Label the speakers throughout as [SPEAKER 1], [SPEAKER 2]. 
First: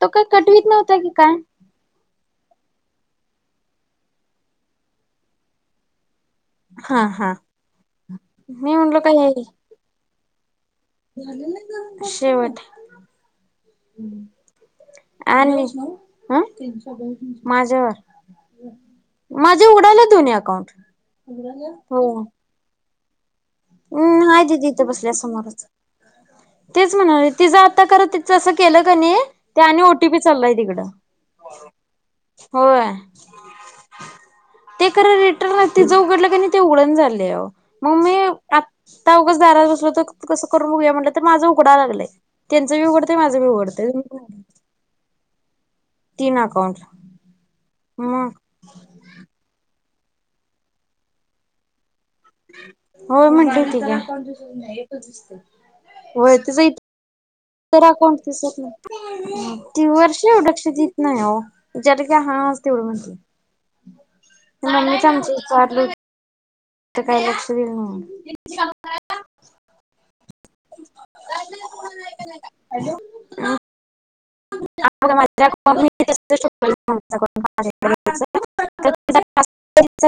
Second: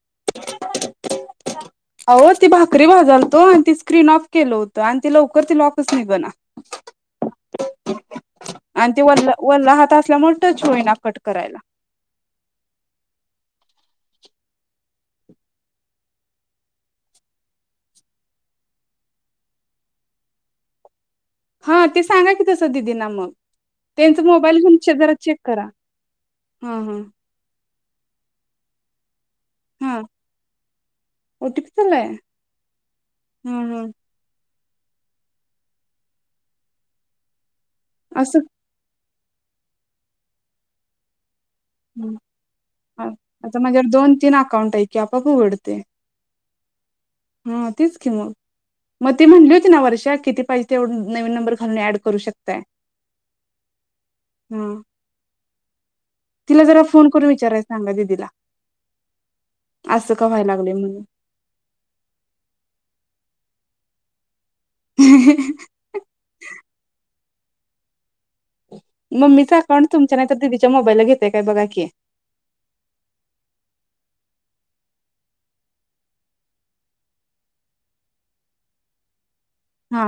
[SPEAKER 1] तो काय कटवीत नव्हता की काय
[SPEAKER 2] अहो ती भाकरी भाजालतो आणि ती स्क्रीन ऑफ केलं होतं आणि ती लवकर ती लॉकच निघाला
[SPEAKER 1] हा हा मी
[SPEAKER 2] आणि
[SPEAKER 1] म्हणलो
[SPEAKER 2] ते
[SPEAKER 1] काय
[SPEAKER 2] वल्ला
[SPEAKER 1] आहे
[SPEAKER 2] वल्ला हात असल्यामुळे टच होईना कट करायला
[SPEAKER 1] शेवट आणि माझ्यावर माझे उडाले दोन्ही अकाउंट
[SPEAKER 2] हा ते सांगा की तसं दिदींना मग त्यांच
[SPEAKER 1] हम् आहे
[SPEAKER 2] मोबाईल
[SPEAKER 1] दिदी
[SPEAKER 2] घेऊन
[SPEAKER 1] इथे
[SPEAKER 2] चे
[SPEAKER 1] बसल्या
[SPEAKER 2] जरा चेक
[SPEAKER 1] समोरच
[SPEAKER 2] करा हा
[SPEAKER 1] तेच
[SPEAKER 2] हा
[SPEAKER 1] म्हणाले ते ज करत तच असं केलं क नाही ते आणि
[SPEAKER 2] हा
[SPEAKER 1] ओटीपी चाललाय तिकडं
[SPEAKER 2] ओटीपी चाललाय
[SPEAKER 1] होय
[SPEAKER 2] हा हा
[SPEAKER 1] ते कराय रिटर्न ते ज उघडलं क नाही ते उघडन झाले
[SPEAKER 2] अससं
[SPEAKER 1] त्या उघच दारात बसल तर कसं करून बघया म्हटलं तर माझं उघडाय लागलंय त्यांचं बी
[SPEAKER 2] ह
[SPEAKER 1] उघडतंय माझं बी
[SPEAKER 2] आता म्हजे
[SPEAKER 1] उघडतंय
[SPEAKER 2] दोन तीन अकाउंट ऐ की आप उघडते
[SPEAKER 1] कोण
[SPEAKER 2] हा तेीच खी मग मग ते म्हणली होती ना वर्ष किती पाहिजे तेव नवीन नंबर घालून ड
[SPEAKER 1] हो म्हणते
[SPEAKER 2] हा
[SPEAKER 1] त वय
[SPEAKER 2] तिला
[SPEAKER 1] तेच
[SPEAKER 2] जरा फोन करून विचारायला सांगा
[SPEAKER 1] तर को
[SPEAKER 2] दिदीला
[SPEAKER 1] दिसत नाही ती
[SPEAKER 2] असं
[SPEAKER 1] वर्ष
[SPEAKER 2] का
[SPEAKER 1] एव
[SPEAKER 2] व्हायला
[SPEAKER 1] लक्ष
[SPEAKER 2] लागले
[SPEAKER 1] देत नाही हो का हा तेवढं म्हटलं मम्मी आमचीविचारल
[SPEAKER 2] म्हणून [unintelligible]
[SPEAKER 1] काय लक्ष देईना म्हणून
[SPEAKER 2] मम्मीचा अकाउंट तुमच्या नाही तर दीदी च्या मोबाईलला घेतय काय बघा की,
[SPEAKER 1] [unintelligible]
[SPEAKER 2] हा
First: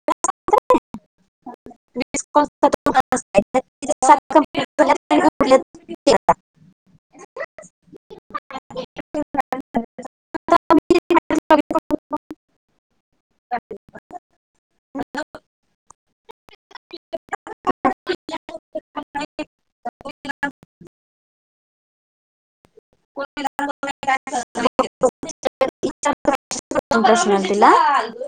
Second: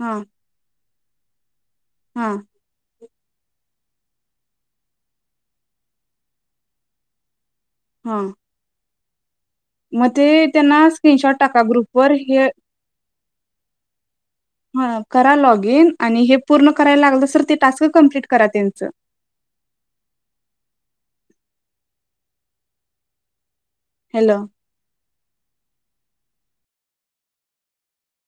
[SPEAKER 2] हा हा
[SPEAKER 1] [inaudible] [unintelligible]
[SPEAKER 2] हा
[SPEAKER 1] [inaudible]
[SPEAKER 2] म ते त्यांना स्क्रीनशॉट टाका ग्रुप वर हे हा करा लॉग इन आणि हे पूर्ण करायला लागल सर ते टास्क कंप्लीट करा त्यांच
[SPEAKER 1] कोण मेले?
[SPEAKER 2] हॅलो
[SPEAKER 1] [unintelligible] [unintelligible] इंटरेस्ट मिळेल तिला